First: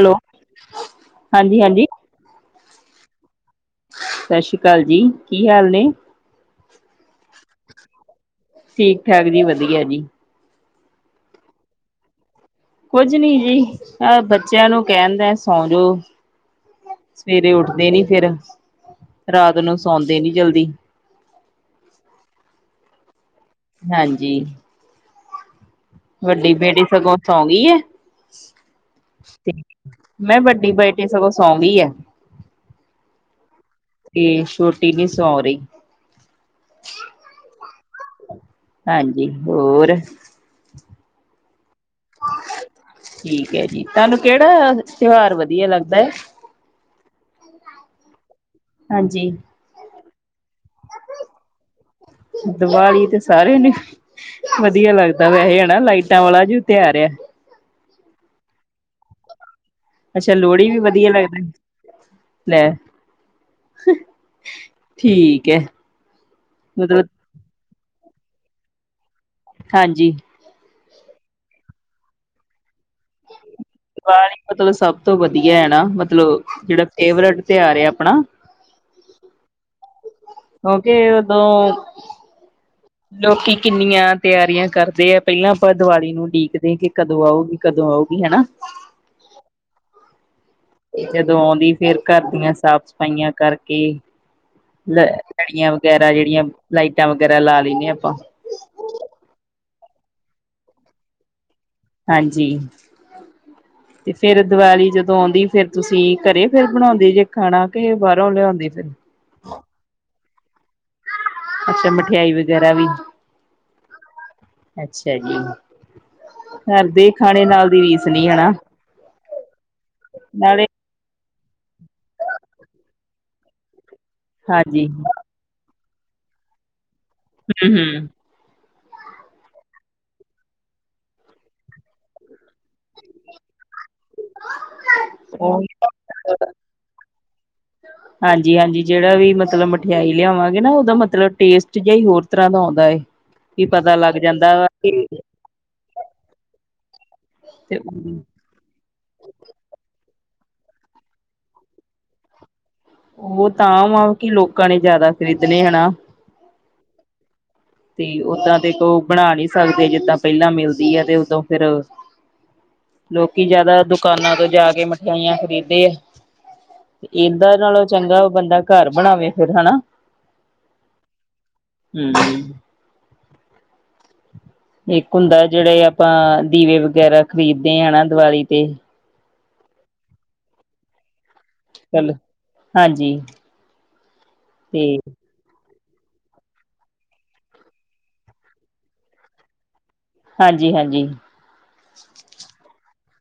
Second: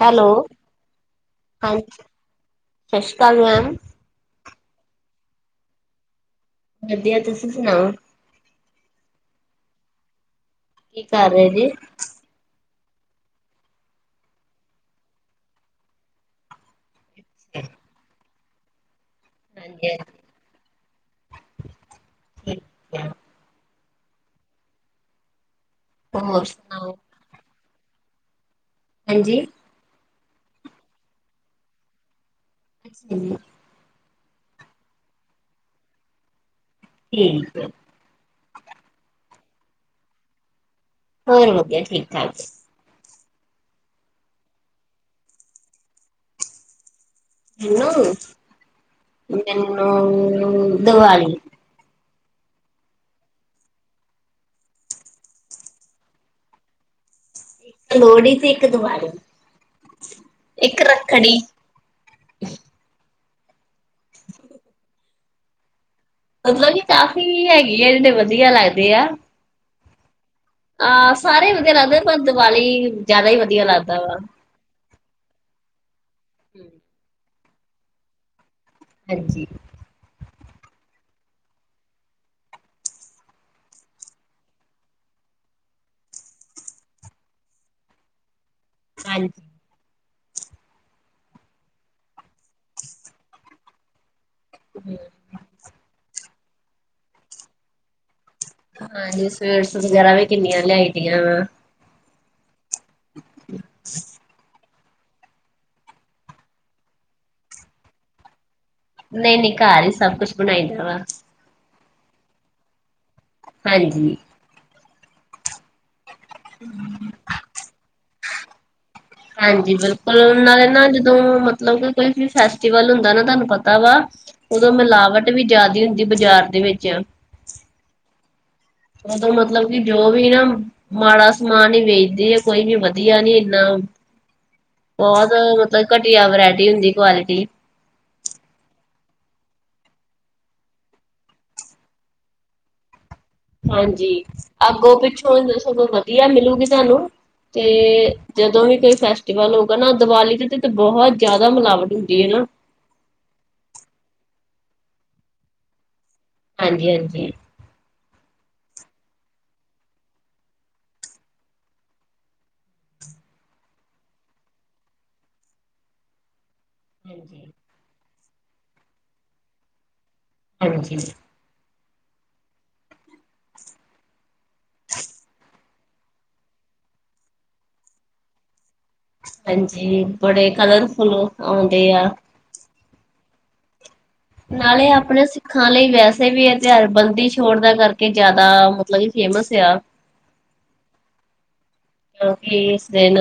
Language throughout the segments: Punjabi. ਹੈਲੋ ਹਾਂਜੀ ਹਾਂਜੀ ਹਾਂਜ ਸਤਿ ਸ਼੍ਰੀ ਅਕਾਲ ਮੈਂਮ ਸਤਿ ਸ਼੍ਰੀ ਅਕਾਲ ਜੀ ਕੀ ਹਾਲ ਨੇ ਵਧੀਆ ਤੁਸੀਂ ਸੁਣਾਓ ਠੀਕ ਠਾਕ ਜੀ ਵਧੀਆ ਜੀ ਕੀ ਕਰ ਰਹੇ ਜੇ ਕੁੱਝ ਨੀ ਜੀ ਐ ਬੱਚਿਆਂ ਨੂੰ ਕਹਿਣ ਦੇਆ ਸੌਂ ਜੋੋ ਸਵੇਰੇ ਉੱਠਦੇ ਨੀ ਫੇਰ ਰਾਤ ਨੂੰ ਹਾਂਜੀ ਹਾਂਜੀ ਸੌਂਦੇ ਨੀ ਜਲਦੀ ਠੀਕ ਹੈ। ਹਾਂਜੀ ਹੋਰ ਵੱਡੀ ਬੇਟੀ ਸੁਣਾਓ ਸਗੋਂ ਸੌਂ ਗਈ ਐ ਹਾਂਜੀ ਤੇ ਮੈਂ ਵੱਡੀ ਬੇਟੀ ਸਗੋਂ ਸੌਂਗੀ ਐ [inaudible] ਤੇ ਛੋਟੀ ਨੀ ਸੌਂ ਰਹੀ ਠੀਕ ਹਾਂਜੀ ਹੋਰ ਹੋਰ ਵਧਿਆ ਠੀਕ ਠਾਕ ਠੀਕ ਹੈ ਜੀ ਤੁਹਾਨੂੰ ਕਿਹੜਾ ਤਿਉਹਾਰ ਵਧੀਆ ਲੱਗਦਾ ਏ ਹਾਂਜੀ ਮੈਨੂੰ ਮੈਨੂੰ ਦਵਾਲੀ ਦਵਾਲੀ ਤੇ ਸਾਰਿਆਂ ਨੂੰ, ਵਧੀਆ ਲੱਗਦਾ ਵੈਸੇ ਹਨਾ ਲਾਈਟਾਂ ਵਾਲਾ ਜੋ ਤਿਉਹਾਰ ਐ। ਏਕ ਲੋੜੀ ਤੇ ਏਕ ਦੀਵਾਲੀ ਅੱਛਾ, ਲੋੜੀ ਵੀ ਇੱਕ ਵਧੀਆ ਰੱਖੜੀ ਲੱਗਦੀ। ਲੈ, ਠੀਕ ਐ। ਮਤਲਬ ਕੀ ਕਾਫ਼ੀ ਹੈਗੀ ਆ, ਜਿੜੇ ਵਧੀਆ ਲੱਗਦੇ ਆ। ਹਾਂਜੀ। ਅਹ ਸਾਰੇ ਈ ਵਧੀਆ ਲੱਗਦੇ, ਪਰ ਦੀਵਾਲੀ ਜਾਦਾ ਈ ਵਧੀਆ ਲੱਗਦਾ ਵਾ। ਦੀਵਾਲੀ ਮਤਲਬ ਸਭ ਤੋਂ ਵਧੀਆ ਐ ਨਾ ਮਤਲਬ ਜੇੜਾ ਫੇਵਰੇਟ ਤਉਹਾਰ ਐ ਆਪਣਾ। ਹਾਂਜੀ। ਕਿਉਂਕਿ ਉਦੋ ਲੋਕੀ ਕਿੰਨੀਆਂ ਤਿਆਰੀਆਂ ਕਰਦੇ ਆ ਪੈਲਾਂ ਆਪਾਂ ਦੀਵਾਲੀ ਨੂੰ ਉਡੀਕਦੇ ਕਿ ਕਦੋਂ ਆਉਗੀ। ਕਦੋਂ ਆਊਗੀ ਹੈਨਾ। ਹਾਂਜ। ਜਦੋਂ ਆਉਂਦੀ ਫੇਰ ਕਾਰ ਦੀਆਂ ਸਾਫ਼ ਸਫ਼ਾਈਆਂ ਕਰਕੇ, ਲ ਲੜੀਆਂ ਵਗੈਰਾ, ਜੇੜੀਆਂ ਲਾਈਟਾਂ ਵਗੈਰਾ ਲਾ ਲੈਂਨੇ ਆਪਾਂ। ਹਾਂਜੀ, ਸਵੇਟਸ ਵਗੈਰਾ ਵੀ ਕਿੰਨੀਆਂ ਲਿਆਈ ਦੀਆਂ ਵਾ। ਹਾਂਜੀ, ਤੇ ਫਿਰ ਦੀਵਾਲੀ ਜਦੋਂ ਆਉਂਦੀ, ਫੇਰ ਤੁਸੀਂ ਕਰੇ ਫੇਰ ਬਣਾਉਂਦੇ ਜੇ ਖਾਣਾ ਕਿ ਬਾਰੋਂ ਲਿਆਉਂਦੇ ਫੇਰ? ਨਈ-ਨਈ, ਕਾਰ ਈ ਸਭ ਕੁਛ ਬਣਾਈਦਾ ਵਾ। ਅੱਛਾ, ਮਠਿਆਈ ਵਗੈਰਾ ਵੀ। ਹਾਂਜੀ। ਅੱਛਾ ਜੀ, ਕੱਰ ਦੇ ਖਾਣੇ ਨਾਲ ਦੀ ਰੀਸ ਨੀ ਹਨਾ। ਹਾਂਜੀ ਬਿਲਕੁਲ, ਨਾਲੇ ਨਾ ਜਦੋਂ ਮਤ ਮਤਲਬ ਕਿ ਕੋਈ ਵੀ ਫੈਸਟੀਵਲ ਹੁੰਦਾ ਨਾ ਤੁਆਨੂੰ ਪਤਾ ਵਾ, ਉਦੋਂ ਹਾਂਜੀ ਹੂੰ ਮਿਲਾਵਟ ਟ ਵੀ ਜਾਦੀ ਹੁੰਦੀ ਬਾਜ਼ਾਰ ਦੇ ਵਿੱਚ ਹੂੰ-ਹੂੰ। ਉਦੋਂ ਮਤਲਬ ਕਿ ਜੋ ਵੀ ਨਾ ਮਾੜਾ ਸਮਾਨ ਈ ਵੇਚਦੇ ਆ, ਕੋਈ ਵੀ ਵਧੀਆ ਨੀ ਏਨਾ ਬੋਤ ਉਹੀ ਮਤਲਬ ਘਟੀਆ ਵਰਾਇਟੀ ਹੁੰਦੀ, ਕੁਆਲਿਟੀ। ਹਾਂਜੀ-ਹਾਂਜੀ ਜੇੜਾ ਵੀ ਮਤਲਬ ਮਠਿਆਈ ਲਿਆਵਾਂਗੇ ਨਾ ਓਦਾ ਮਤਲਬ ਟੇਸਟ ਜਾ ਈ ਹੋਰ ਤਰਾਂ ਦਾ ਆਉਂਦਾ ਐ। ਹਾਂਜੀ, ਅੱਗੋਂ ਪਿੱਛੋਂ ਅ ਸਗੋਂ ਵਧੀਆ ਮਿਲੂਗੀ ਤੁਆਨੂੰ, ਤੇ ਜਦੋਂ ਵੀ ਕੋਈ ਫੈਸਟੀਵਲ ਹੋਊਗਾ ਨਾ ਦੀਵਾਲੀ ਦੇ ਤੇ ਬੋਹਤ ਜਾਦਾ ਮਿਲਾਵਟ ਹੁੰਦੀ ਐ ਨਾ। ਓਤਾਂ ਵਾਂ ਕਿ ਲੋਕਾਂ ਨੇ ਜਾਦਾ ਖਰੀਦਣੇ ਆ ਨਾ। ਹਾਂਜੀ-ਹਾਂਜੀ। ਤੇ ਓਦਾਂ ਦੇਖੋ, ਓ ਬਣਾ ਨੀ ਸਕਦੇ ਜਿੱਦਾਂ ਪੈਲਾਂ ਮਿਲਦੀ ਐ ਤੇ ਉਦੋਂ ਫੇਰ ਲੋਕੀ ਜਿਆਦਾ ਦੁਕਾਨਾਂ ਤੋਂ ਜਾ ਕੇ ਮਠਿਆਈਆਂ ਖਰੀਦ ਦੇ ਆ। ਏਦਾਂ ਹਾਂਜੀ ਨਾਲੋਂ ਚੰਗਾ ਬੰਦਾ ਕਾਰ ਬਣਾਵੇ ਫੇਰ ਹੈਨਾ। ਹਾਂਜੀ। ਹੂੰ। ਏਕ ਹੁੰਦਾ, ਜੇੜੇ ਆਪਾਂ ਦੀਵੇ ਵਗੈਰਾ ਖਰੀਦ ਦੇ ਆ ਨਾ ਦੀਵਾਲੀ ਤੇ। ਹਾਂਜੀ, ਬੜੇ ਕਲਰਫੁੱਲ ਆਉਂਦੇ ਆ। ਚਲ ਹਾਂਜੀ। ਨਾਲੇ ਤੇ ਆਪਣੇ ਸਿੱਖਾਂ ਲਈ ਵੈਸੇ ਵੀ ਏ ਤਿਉਹਾਰ ਬੰਦੀਛੋੜ ਦਾ ਕਰਕੇ ਜਾਦਾ ਮਤਲਬ ਕਿ ਫੇਮਸ ਆ। ਹਾਂਜੀ-ਹਾਂਜੀ। ਕਿਉਕਿ ਇਸ ਦਿਨ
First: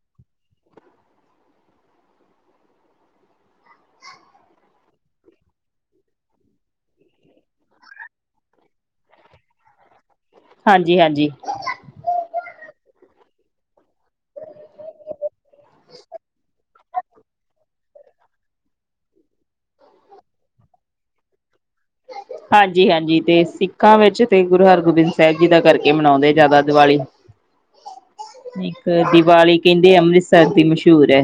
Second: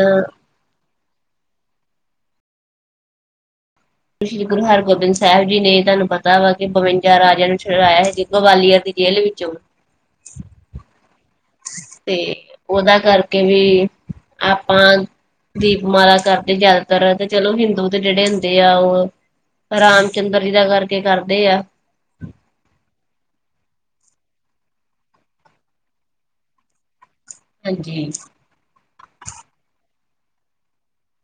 ਸ਼੍ਰੀ ਗੁਰੂ ਹਰਗੋਬਿੰਦ ਸਾਹਿਬ ਜੀ ਨੇ ਤੁਹਾਨੂੰ ਪਤਾ ਵਾ ਕਿ ਬਵੰਜਾ ਰਾਜਿਆਂ ਨੂੰ ਛੁਡਾਇਆ ਸੀ ਗਵਾਲੀਅਰ ਦੀ ਦੀ ਜੇਲ੍ਹ ਵਿੱਚੋਂ। ਹਾਂਜੀ ਹਾਂਜੀ। ਤੇ ਉਹਦਾ ਕਰਕੇ ਵੀ, ਆਪਾਂ ਦੀਪਮਾਲਾ ਕਰਦੇ ਜਿਆਦਾਤਰ ਤੇ ਚਲੋ ਹਿੰਦੂ ਦੇ ਜਿਹੜੇ ਦੇ ਆ ਉਹ ਰਾਮ ਚੰਦਰ ਜੀ ਦਾ ਕਰਕੇ ਕਰਦੇ ਆ। ਹਾਂਜੀ ਹਾਂਜੀ ਤੇ ਸਿੱਖਾਂ ਵਿੱਚ ਤੇ ਗੁਰੂ ਹਰਗੋਬਿੰਦ ਸਾਹਿਬ ਜੀ ਦਾ ਕਰਕੇ ਮਨਾਉਂਦੇ ਆ ਜ਼ਿਆਦਾ ਦੀਵਾਲੀ। ਹਾਂਜੀ ਇੱਕ ਦੀਵਾਲੀ ਕਹਿੰਦੇ ਅੰਮ੍ਰਿਤਸਰ ਦੀ ਮਸ਼ਹੂਰ ਏ।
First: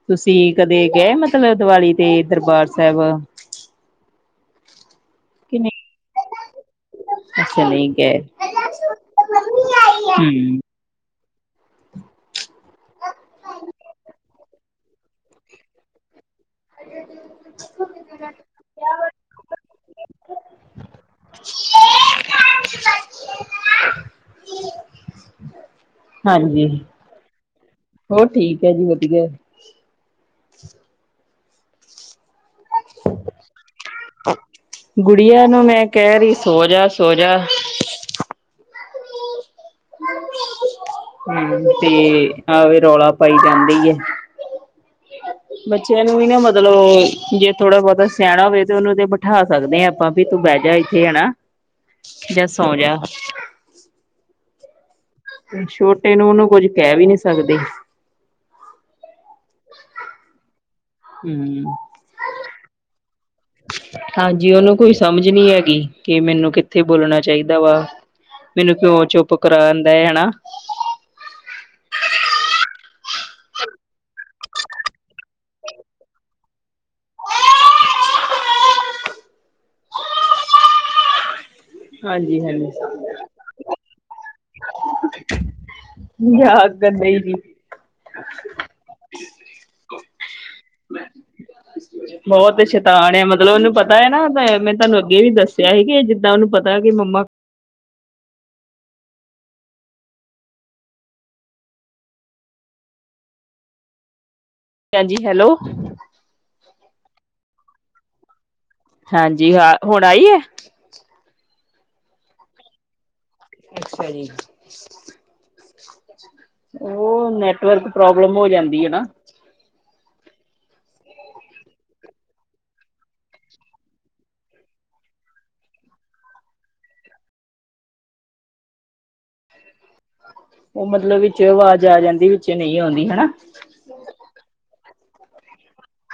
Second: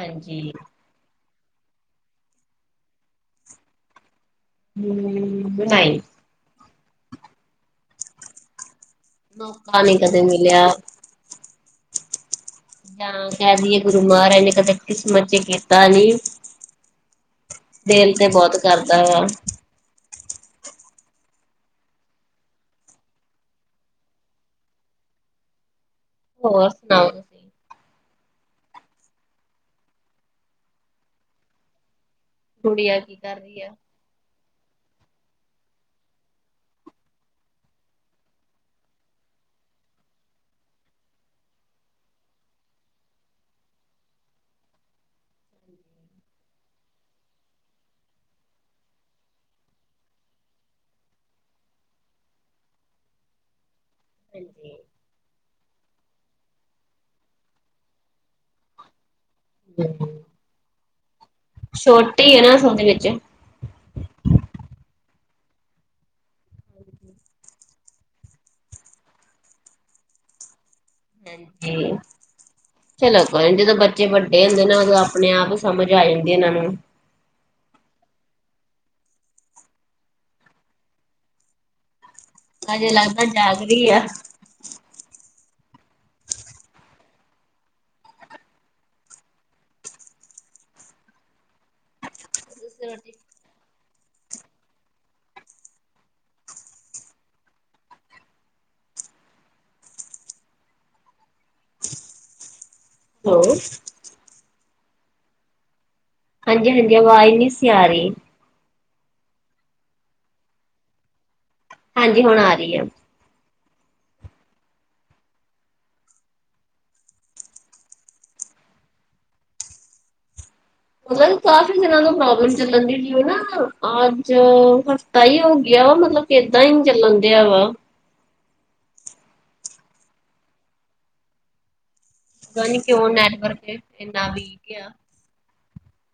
ਹਾਂਜੀ ਤੁਸੀਂ ਕਦੇ ਗਏ। ਮਤਲਬ ਦੀਵਾਲੀ ਤੇ ਦਰਬਾਰ ਸਾਹਿਬ। ਹਮ ਨਹੀਂ ਚਲੇ ਗਏ। ਮੌਕਾ ਨੀ ਕਦੇ ਹੂੰ, ਮਿਲਿਆ। ਜਾਂ ਕਹਿ ਦਈਏ, ਗੁਰੂ ਮਹਾਰਾਜ ਨੇ ਕਦੇ ਕਿਸਮਤ ਚ ਕੀਤਾ ਨੀ। ਦਿਲ ਤੇ ਬਹੁਤ ਕਰਦਾ ਵਾ। [unintelligible] [inaudible] ਹਾਂਜੀ ਹੋਰ ਸੁਣਾਓ ਤੁਸੀਂ ਹੋਰ ਠੀਕ ਏ ਜੀ ਵਧੀਆ। ਗੁੜਿਆ ਕੀ ਕਰਦੀ ਐਂ। ਗੁੜੀਆਂ ਨੂੰ ਮੈਂ ਕਹਿ ਰਹੀ ਸੋ ਜਾ, ਸੋ ਜਾ। ਮੰਮੀ ਆਈ ਤੇ ਆਵੇ ਰੌਲਾ ਪਾਈ ਜਾਂਦੀ ਏ। ਬੱਚਿਆਂ ਨੂੰ ਵੀ ਨਾ ਮਤਲਬ ਜੇ ਥੋੜਾ ਬਹੁਤਾ ਸਿਆਣਾ ਹੋਵੇ ਤੇ ਉਹਨੂੰ ਤੇ ਬਿਠਾ ਸਕਦੇ ਹਾਂ। ਭਾਬੀ ਵੀ ਤੂੰ ਬਹਿ ਜਾ ਇੱਥੇ ਹਨਾ ਜਾਂ ਸੌ ਜਾ। ਹਾਂਜੀ ਛੋਟੇ ਨੂੰ ਉਹਨੂੰ ਕੁੱਝ ਕਹਿ ਵੀ ਨੀ ਸਕਦੇ। ਹਮ ਹਮ ਛੋਟੀ ਏ ਨਾ ਅਸਲ ਦੇ ਵਿੱਚ ਹਾਂਜੀ ਓਹਨੂੰ ਕੋਈ ਸਮਝ ਨਹੀਂ ਹੈਗੀ ਕਿ, ਮੈਨੂੰ ਕਿੱਥੇ ਬੋਲਣਾ ਚਾਹੀਦਾ ਵਾ। ਮੈਨੂੰ ਕਿਉਂ ਚੁੱਪ ਕਰਨਾਂ ਬੈਹ ਜਾਣਾ ਹਾਂਜੀ ਚਲੋ ਕੋਈ ਜਦੋਂ ਬੱਚੇ ਵੱਡੇ ਹੁੰਦੇ ਨਾ ਉਦੋਂ ਆਪਣੇ ਆਪ ਸਮਝ ਆ ਜਾਂਦੀ ਇਹਨਾਂ ਨੂੰ ਹਾਂਜੀ ਹਾਂਜੀ। ਹਜੇ ਲੱਗਦਾ ਜਾਗ ਰਹੀ ਆ। ਯਾਦ ਕਰਦੇ ਸੀ ਅਵ ਬਹੁਤ ਸ਼ੇਤਾਨ ਮਤਲਬ ਹੈਲੋ ਮਤਲਬ ਉਹਨੂੰ ਪਤਾ ਹੈ ਨਾ, ਮੈਂ ਤੁਹਾਨੂੰ ਅੱਗੇ ਵੀ ਦੱਸਿਆ ਸੀਗੇ ਜਿੱਦਾਂ ਉਹਨੂੰ ਪਤਾ ਹੈ ਕਿ ਮੰਮਾ ਹੈਲੋ ਭੈਣ ਜੀ ਹੈਲੋ ਹਾਂਜੀ ਹਾਂਜੀ। ਆਵਾਜ਼ ਨਹੀ ਸੀ ਆ ਰਹੀ। ਹਾਂਜੀ ਜੀ ਹੁਣ ਆਈ ਏ? ਹਾਂਜੀ ਹੁਣ ਆ ਰਹੀ ਆ। ਅੱਛਾ ਜੀ। ਉਹ ਨੈਟਵਰਕ ਪ੍ਰੋਬਲਮ ਹੋ ਜਾਂਦੀ ਹੈ ਨਾ। ਮਤਲਬ ਕਾਫੀ ਦਿਨਾਂ ਤੋਂ ਪ੍ਰੋਬਲਮ ਚੱਲਣ ਦੀ ਸੀ। ਜਿਵੇਂ ਨਾ ਅੱਜ ਤਾ ਹੀ ਹੋ ਗਿਆ ਵਾ ਮਤਲਬ ਕਿ ਇਦਾਂ ਹੀ ਨ ਚੱਲਣ ਦਿਆ ਵਾ। ਉਹ ਮਤਲਬ ਵਿੱਚੋਂ ਆਵਾਜ਼ ਆ ਜਾਂਦੀ ਵਿੱਚ ਪਤਾ ਨੀ ਨਹੀਂ ਆਦੀ ਕਿਉਂ ਹਨਾ। ਨੈਟਵਰਕ ਇੰਨਾ ਵੀਕ ਆ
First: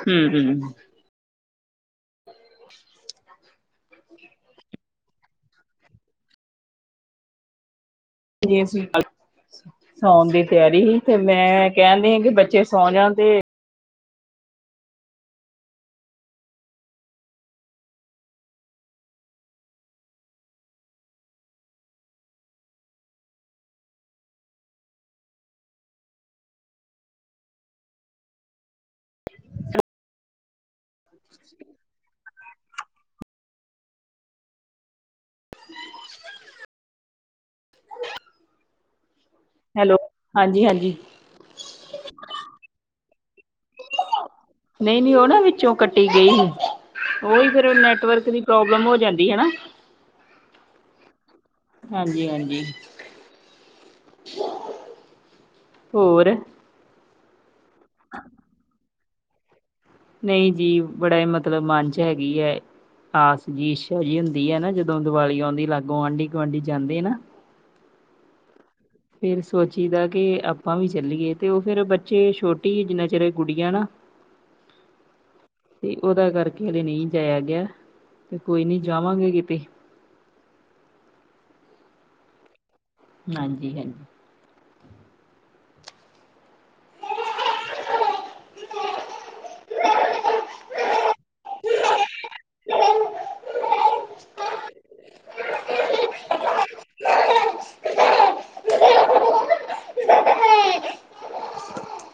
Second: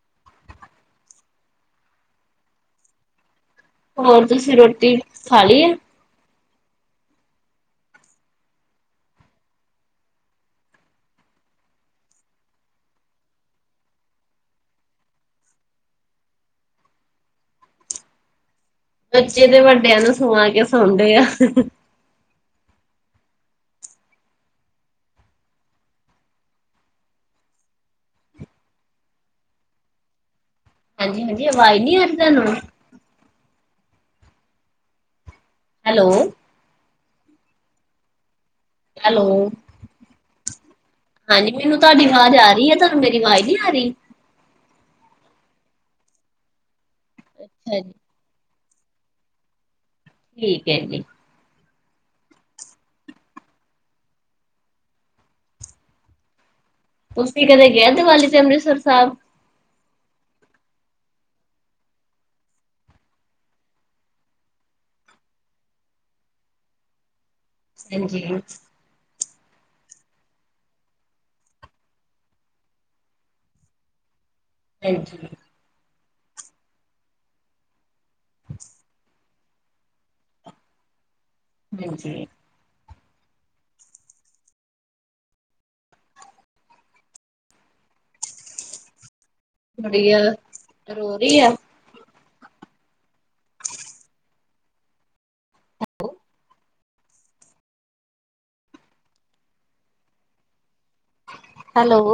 ਹਮ ਹਮ ਹੋਰ ਤੁਸੀਂ ਰੋਟੀ ਖਾ ਲਈ ਆ। ਜੀ ਅਸੀ ਖਾਲੀਆ ਸੌਉਣ ਦੀ ਤਿਆਰੀ ਸੀ ਤੇ ਮੈਂ ਕਹਿਣਦੀ ਹਾਂ ਕਿ ਬੱਚੇ ਸੌ ਜਾਣ ਤੇ ਬੱਚੇ ਤੇ ਵੱਡਿਆਂ ਨੂੰ ਸੁਵਾ ਕੇ ਸਾਉਦੇ ਆ ਹਾਂਜੀ ਹਾਂਜੀ ਆਵਾਜ਼ ਨੀ ਆ ਰਈ ਤੁਹਾਨੂੰ? ਹੈਲੋ ਹੈਲੋ ਹੈਲੋ ਹਾਂਜੀ ਹਾਂਜੀ ਹਾਂਜੀ ਮੈਨੂੰ ਤੁਹਾਡੀ ਆਵਾਜ਼ ਆ ਰਹੀ ਆ ਤੁਹਾਨੂੰ ਮੇਰੀ ਆਵਾਜ਼ ਨੀ ਆ ਰਈ? ਨਹੀਂ ਨਹੀਂ ਉਹ ਨਾ ਵਿੱਚੋਂ ਕੱਟੀ ਗਈ ਸੀ ਉਹੀ ਫੇਰ ਅੱਛਾ ਜੀ ਨੈੱਟਵਰਕ ਦੀ ਪਰੋਬਲਮ ਹੋ ਜਾਂਦੀ ਆ ਨਾ ਠੀਕ ਐ ਜੀ। ਹਾਂਜੀ ਹਾਂਜੀ ਹੋਰ ਤੁਸੀਂ ਕਦੇ ਗਏ ਦੀਵਾਲੀ ਤੇ ਅੰਮ੍ਰਿਤਸਰ ਸਾਹਿਬ। ਨਹੀਂ ਜੀ ਬੜਾ ਈ ਮਤਲਬ ਮਨ ਚ ਹੈਗੀ ਐ। ਆਸ ਜੀ ਇੱਛਾ ਜੀ ਹੁੰਦੀ ਹੈ ਨਾ ਜਦੋਂ ਦੀਵਾਲੀ ਆਉਂਦੀ ਲਾਗੋਂ ਆਂਢੀ ਗੁਆਂਢੀ ਜਾਂਦੇ ਆ ਨਾ। ਹਾਂਜੀ ਫੇਰ ਸੋਚੀ ਦਾ ਕਿ ਆਪਾਂ ਵੀ ਚੱਲੀਏ ਤੇ ਉਹ ਫੇਰ ਬੱਚੇ ਛੋਟੀ ਜਿੰਨਾ ਚਿਰ ਗੁਡੀਆਂ ਨਾ। [unintelligible] ਹਾਂਜੀ ਅਤੇ ਉਹਦਾ ਕਰਕੇ ਹਜੇ ਨਹੀਂ ਜਾਇਆ ਗਿਆ ਤੇ ਕੋਈ ਨਹੀਂ ਜਾਵਾਂਗੇ ਕਿਤੇ। ਜੀ ਜੀ ਹਾਂਜੀ ਹਾਂਜੀ ਗੁਡੀਆ ਰੋ ਰਹੀ ਆ? ਹੈਲੋ ਹੈਲੋ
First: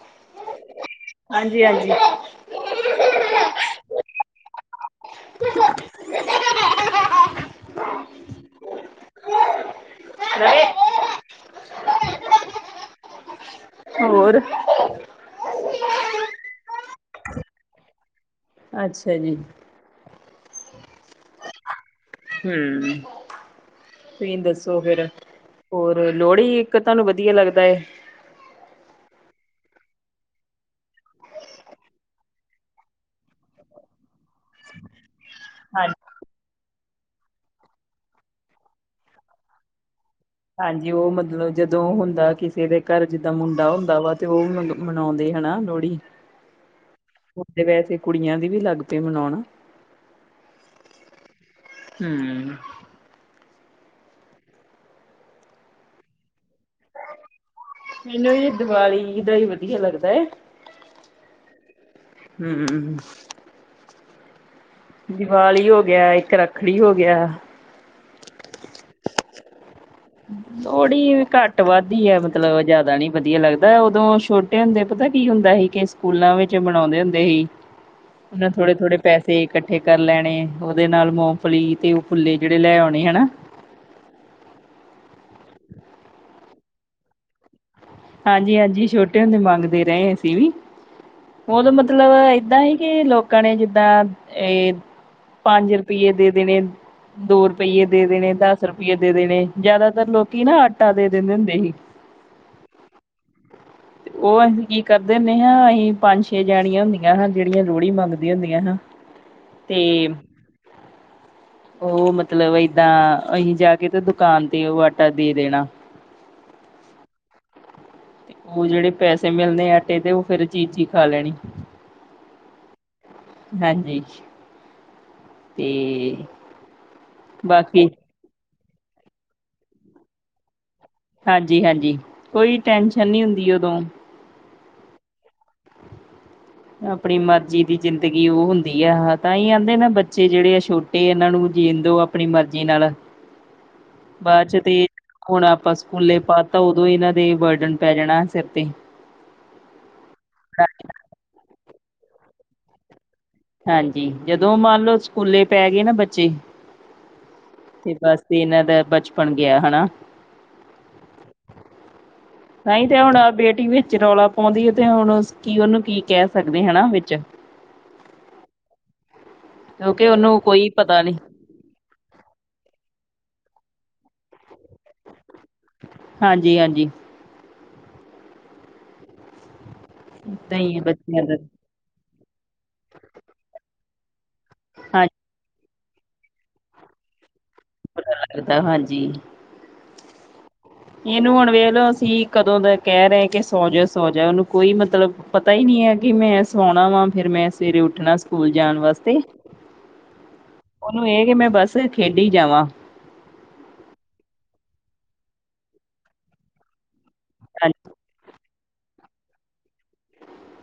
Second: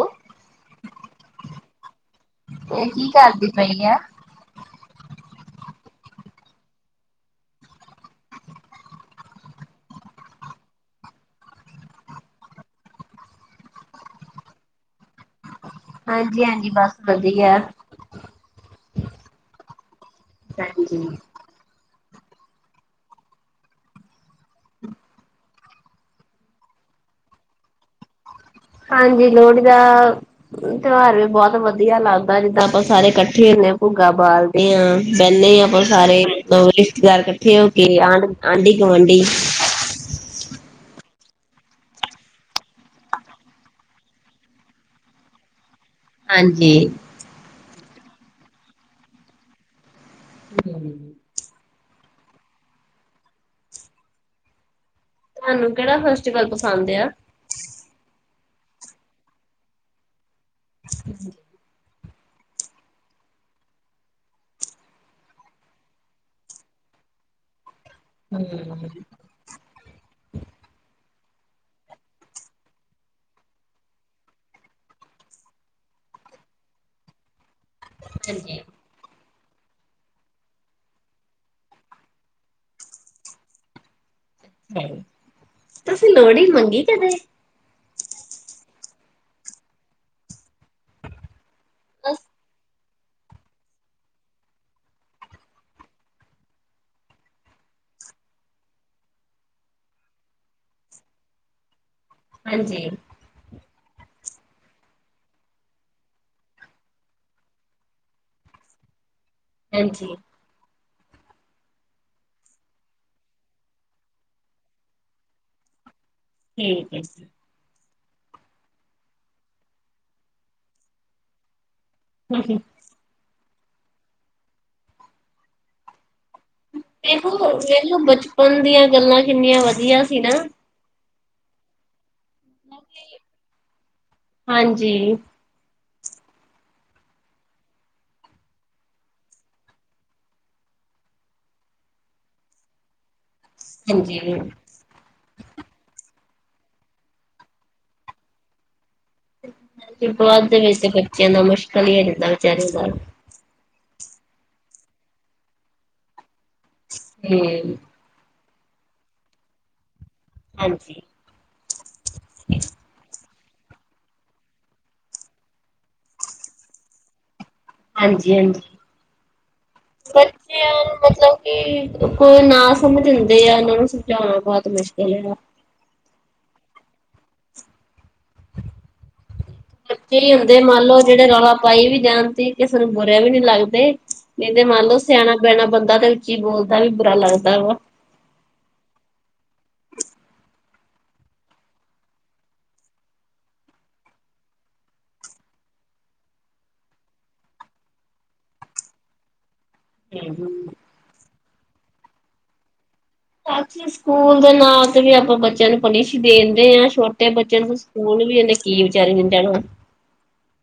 ਹਾਂਜੀ ਹਾਂਜੀ ਇਹ ਕੀ ਕਰਦੀ ਪਈ ਆ? ਗਏ ਹੋਰ ਹਾਂਜੀ ਹਾਂਜੀ ਬਸ ਵਧੀਆ ਅੱਛਾ ਜੀ। ਹਾਂਜੀ ਜੀ ਹਮ ਤੁਸੀਂ ਦੱਸੋ ਫੇਰ ਹੋਰ ਲੋਹੜੀ ਇੱਕ ਤੁਹਾਨੂੰ ਵਧੀਆ ਲੱਗਦਾ ਐ। ਹਾਂਜੀ ਲੋਹੜੀ ਦਾ ਤਿਉਹਾਰ ਵੀ ਬਹੁਤ ਵਧੀਆ ਲੱਗਦਾ ਜਿੱਦਾਂ ਆਪਾਂ ਸਾਰੇ ਇਕੱਠੇ ਹੁੰਦੇ ਭੁੱਗਾ ਬਾਲ ਹਾਂ ਬਹਿੰਨੇ ਆ ਆਪਾਂ ਹਾਂਜੀ ਸਾਰੇ ਰਿਸ਼ਤੇਦਾਰ ਇਕੱਠੇ ਹੋ ਕੇ ਆਂਢ ਆਂਢੀ ਗੁਆਂਢੀ। ਹਾਂਜੀ ਉਹ ਮਤਲਬ ਜਦੋਂ ਹੁੰਦਾ ਕਿਸੇ ਦੇ ਘਰ ਜਿੱਦਾਂ ਮੁੰਡਾ ਹੁੰਦਾ ਵਾ ਤੇ ਉਹ ਮਤਲਬ ਮਨਾਉਂਦੇ ਹਨਾ ਲੋਹੜੀ ਹਾਂਜੀ। ਹੁਣ ਤੇ ਵੈਸੇ ਕੁੜੀਆਂ ਦੇ ਵੀ ਲੱਗ ਪਏ ਮਨੋਣ। ਹੂੰ ਹੂੰ ਤੁਆਨੂੰ ਕੇੜਾ ਫੈਸਟੀਵਲ ਪਸੰਦ ਆ? ਮੈਨੂੰ ਜੀ ਦਿਵਾਲੀ ਦਾ ਈ ਵਧੀਆ ਲੱਗਦਾ। ਹੂੰ ਹੂੰ ਦੀਵਾਲੀ ਹੋ ਗੇਆ ਇੱਕ ਰੱਖੜੀ ਹੋ ਗੇਆ। ਹੂੰ ਥੋੜੀ ਘੱਟ ਵੱਧ ਈ ਆ, ਮਤਲਬ ਜਾਦਾ ਨੀ ਵਧੀਆ ਲੱਗਦਾ ਉਦੋਂ ਛੋ ਛੋਟੇ ਹੁੰਦੇ ਪਤਾ ਕੀ ਹੁੰਦਾ ਸੀ ਕੇ ਸਕੂਲਾਂ ਵਿੱਚ ਮਣਾਉਂਦੇ ਹੁੰਦੇ ਸੀ ਓਨਾਂ ਹਾਂਜੀ ਥੋੜੇ- ਥੋੜੇ ਪੈਸੇ ਇਕੱਠੇ ਕਰ ਲੈਣੇ ਓਦੇ ਨਾਲ ਮੂੰਫਲੀ ਤੇ ਉਹ ਫੁੱਲੇ ਜੇੜੇ ਲੈ ਆਉਣੇ ਹਨਾ? ਹੈ, ਤੁਸੀਂ ਲੋਹੜੀ ਮੰਗੀ ਕਦੇ? ਹਾਂਜੀ -ਹਾਂਜੀ ਛੋਟੇ ਹੁੰਦੇ ਮੰਗਦੇ ਰਹੇ ਅਸੀਂ ਵੀ, ਓਦੋ ਮਤਲਬ ਏਦਾਂ ਈ ਕਿ ਲੋਕਾਂ ਨੇ ਜਿੱਦਾਂ ਏ ਪੰਜ ਰੁਪਈਏ ਦੇ ਦੇਣੇ ਦੋ ਰੁਪਈਏ ਦੇ ਦੇਣੇ, ਦਸ ਰੁਪਈਏ ਦੇ ਦੇਣੇ, ਜਿਆਦਾਤਰ ਲੋਕੀਂ ਹਨਾ ਆਟਾ ਦੇ ਦਿੰਦੇ ਹੁੰਦੇ ਸੀ। ਹਾਂਜੀ। ਤੇ ਓ ਅਸੀਂ ਕੀ ਕਰਦੇ ਹੁੰਨੇ ਹਾਂ ਅਸੀਂ ਪੰਜ ਛੇ ਜਾਣੀਆਂ ਹੁੰਦੀਆਂ ਹਾਂ ਜੇੜੀਆਂ ਲੋਹੜੀ ਮੰਗਦੀਆਂ ਹੁੰਦੀਆਂ ਹਾਂ। ਤੇ ਹਾਂਜੀ ਓ ਮਤਲਬ ਏਦਾਂ, ਅਸੀਂ ਜਾ ਕੇ ਤੇ ਦੁਕਾਨ ਤੇ ਓ ਆਟਾ ਦੇ ਦੇਣਾ। ਠੀਕ ਏ ਜੀ। ਤੇ ਓ ਜੇੜੇ ਪੈਸੇ ਮਿਲਣੇ ਆਟੇ ਦੇ ਓ ਫੇਰ ਚੀਜ਼ ਖਾ ਲੈਣੀ। ਹੂੰਹੂੰ ਹਾਂਜੀ, ਤੇ ਦੇਖੋ ਬਾਕੀ ਵੇਖੋ ਬਚਪਨ ਦੀਆਂ ਗੱਲਾਂ ਕਿੰਨੀਆਂ ਵਧੀਆ ਸੀ ਨਾ ਹਾਂਜੀ -ਹਾਂਜੀ ਕੋਈ ਟੈਂਸ਼ਨ ਨਈ ਹੁੰਦੀ ਓਦੋਂ ਹਾਂਜੀ। ਆਪਣੀ ਮਰਜ਼ੀ ਦੀ ਜ਼ਿੰਦਗੀ ਓ ਹੁੰਦੀ ਆ ਤਾਂਹੀ ਆਂਦੇ ਨਾ ਬੱਚੇ ਜੇੜੇ ਆ ਛੋ ਟੇ-ਏਨਾਂ ਨੂੰ ਜੀਣ ਦੋ ਆਪਣੀ ਮਰਜ਼ੀ ਨਾਲ ਹਾਂਜੀ ਬਾਅਦ ਚ ਤੇ ਹੁਣ ਆਪਾਂ ਸਕੂਲੇ ਪਾਤਾਂ ਉਦੋਂ ਏਨਾਂ ਦੇ ਬਰਡਨ ਪੈ ਜਾਣਾ ਸਿਰ ਤੇ ਹ ਬਾਅਦ ਦੇ ਵਿੱਚ ਬੱਚੇਆਂ ਦਾ ਮੁਸ਼ਕਿਲ ਹੀ ਹੋ ਜਾਂਦਾ ਵਿਚਾਰਿਆਂ ਦਾ ਹਾਂਜੀ ਜਦੋਂ ਮੰਨ ਲੋਓ ਸਕੂਲੇ ਪੈ ਗਏ ਨਾ ਬੱਚੇ ਹੂੰ ਫੇਰ ਬਸ ਏਨਾ ਦਾ ਬਚਪਨ ਗੇਆ ਹਨਾ? ਹਾਂਜੀ। ਨਹੀਂ ਤੇ ਹੁਣ ਬੇਟੀ ਵਿੱਚ ਰੌਲਾ ਪਾਉਂਦੀ ਹੈ ਤੇ ਹੁਣ ਅਸ ਕੀ ਓਨੂੰ ਕੀ ਕੈ ਸਕਦੇ ਹਨਾ ਵਿੱਚ ਹਾਂਜੀ- ਹਾਂਜੀ, ਕਿਉਂਕਿ ਉਹਨੂੰ ਕੋਈ ਬੱਚੇਆ ਨੂੰ ਪਤਾ ਨਹੀਂ ਮਤਲਬ ਕੀ, ਕੋਈ ਨਾ ਸਮਝ ਹੁੰਦੇ ਆ ਏਨਾਂ ਨੂੰ ਸਮਝਾਉਣਾ ਬਹੁਤ ਮੁਸ਼ਕਿਲ ਹੈਗਾ। ਹਾਂਜੀ -ਹਾਂਜੀ। ਕਈ ਹੁੰਦੇ ਏਦਾਂ ਹੀ ਹੈ ਮੰਨ ਲਓ ਬੱਚਿਆਂ ਜੇੜੇ ਦਾ ਰੌਲਾ ਪਾਈ ਵੀ ਜਾਣ ਤੇ ਕਿਸੇ ਨੂੰ ਬੁਰੇ ਵੀ ਨਈ ਲੱਗਦੇ ਨਈ ਤੇ ਮੰਨ ਲਓ ਹਾਂ ਸਿਆਣਾ ਬਿਆਣਾ ਬੰਦਾ ਤੇ ਉੱਚੀ ਬੋਲਦਾ ਵੀ ਬੁਰਾ ਲੱਗਦਾ ਵਾ ਫਰਕ ਲਗਦਾ ਹਾਂਜੀ। ਏਨੂੰ ਹੁਣ ਵੇਖ ਲੋ ਅਸੀਂ ਕਦੋਂ ਦਾ ਕੈ ਰਏ ਕਿ ਸੌਂਜਾ- ਸੋਜਾ ਓਨੂੰ ਕੋਈ ਮਤਲਬ ਪਤਾ ਈ ਨੀ ਐ ਕਿ ਮੈਂ ਸੋਣਾ ਵਾ ਫੇਰ ਮੈਂ ਸਵੇਰੇ ਉੱਠਣੈ ਸਕੂਲ ਜਾਣ ਵਾਸਤੇ [unintelligible] ਓਨੂੰ ਏ ਕਿ ਮੈਂ ਬੱਸ ਖੇਡੀ ਜਾਵਾਂ। ਸਕੂਲ ਦੇ ਨਾਂ ਤੇ ਵੀ ਆਪਾਂ ਬੱਚੇਆਂ ਨੂੰ ਪਨਿਸ਼ ਈ ਦੇਨ ਡੇ ਆਂ ਛੋ ਤੇ ਬੱਚੇਆਂ ਨੂੰ ਸਕੂਲ ਵੀ ਏਨੇ ਕੀ ਵਿਚਾਰੇ ਨੇ ਜਾਣਾ।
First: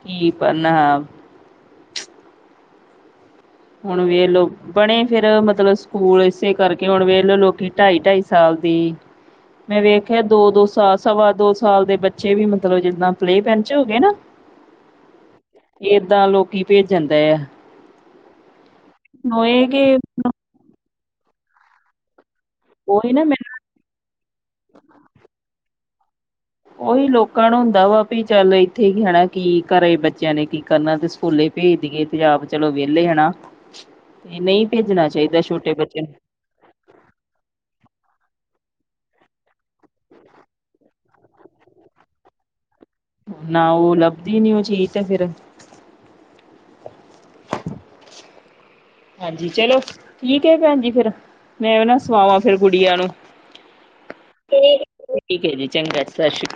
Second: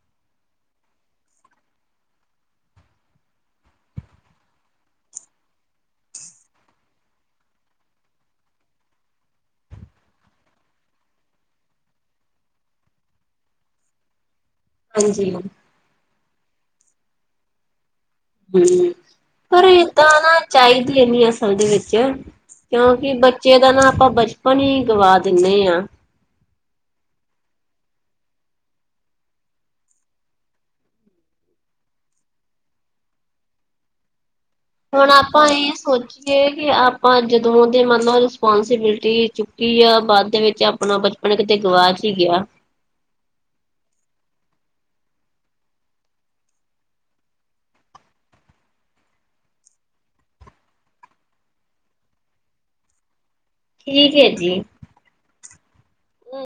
ਕੀ ਪੜਨਾ। ਹੁਣ ਵੇਲੋ ਬਣੇ ਫੇਰ ਮਤਲਬ ਸਕੂਲ ਏਸੇ ਕਰਕੇ ਹੁਣ ਵੇਖਲੋ ਲੋਕੀ ਢਾਈ ਢਾਈ ਸਾਲ ਦੀ ਮੈਂ ਵੇਖੇਆ ਦੋ ਦੋ ਸਾਲ ਸਵਾ ਦੋ ਸਾਲ ਦੇ ਬੱਚੇ ਵੀ ਮਤਲਬ ਜਿੱਦਾਂ ਪਲੇ ਪੈਨ ਚ ਹੋ ਗਏ ਨਾ ਹ [inaudible] ਹਾਂਜੀ। ਏਦਾਂ ਲੋਕੀ ਭੇਜਨ ਦੇ ਐ। ਹੂਂ, ਪਰ ਇਹ ਕਿ ਏਦਾਂ ਨਾ ਚਾਈਦੀ ਦੀ ਨੀ ਅਸਲ ਦੇ ਵਿੱਚ। ਉਹੀ ਕੇਓਂਕਿ ਨਾ ਮੈਂ ਬੱਚੇ ਦਾ ਨਾ ਆਪਾਂ ਬਚਪਨ ਈ ਗਵਾ ਦਿੰਨੇ ਆ। ਓਹੀ, ਲੋਕਾਂ ਨੂੰ ਹੁੰਦਾ ਵਾ ਵੀ ਚੱਲ ਇੱਥੇ ਹੀ ਹੈਣਾ ਕੀ ਘਰੇ ਬੱਚੇਆਂ ਨੇ ਕੀ ਕਰਨਾ ਤੇ ਸਕੂਲੇ ਭੇਜ ਦੇਈਏ, ਤੇ ਆਪ ਚਲੋ ਵੇਲੇ ਹਨਾ ਤੇ ਨਈ ਹੁਣ ਆਪਾਂ ਏ ਸੋਚੀ ਏ ਕਿ ਆਪਾਂ ਜਦੋਂ ਦੇ ਮਤਲਬ ਰਿਸਪੋਂਸੀਬਿਲਟੀ ਚੁੱਕੀ ਆ ਬਾਦ ਦੇ ਵਿੱਚ ਅਪਣਾ ਬੱ ਚਪਨ ਕਿਤੇ ਗਵਾਚ ਈ ਗੇਆ। ਨਾ ਓ ਲੱਭਦੀ ਨੀ ਓ ਚੀਜ ਤੇ ਫੇਰ। [inaudible] ਹਾਂਜੀ, ਚਲੋ। ਠੀਕ ਏ ਭੈਣ ਜੀ ਫੇਰ ਮੈਂ ਨਾ ਸਵਾਵਾਂ ਨਾ ਫੇਰ ਗੁਡੀਆਂ ਨੂੰ। ਠੀਕ ਏ ਜੀ। ਠੀਕ ਏ ਜੀ ਚੰਗਾ ਸਸ਼ਰੀਕਾਲ।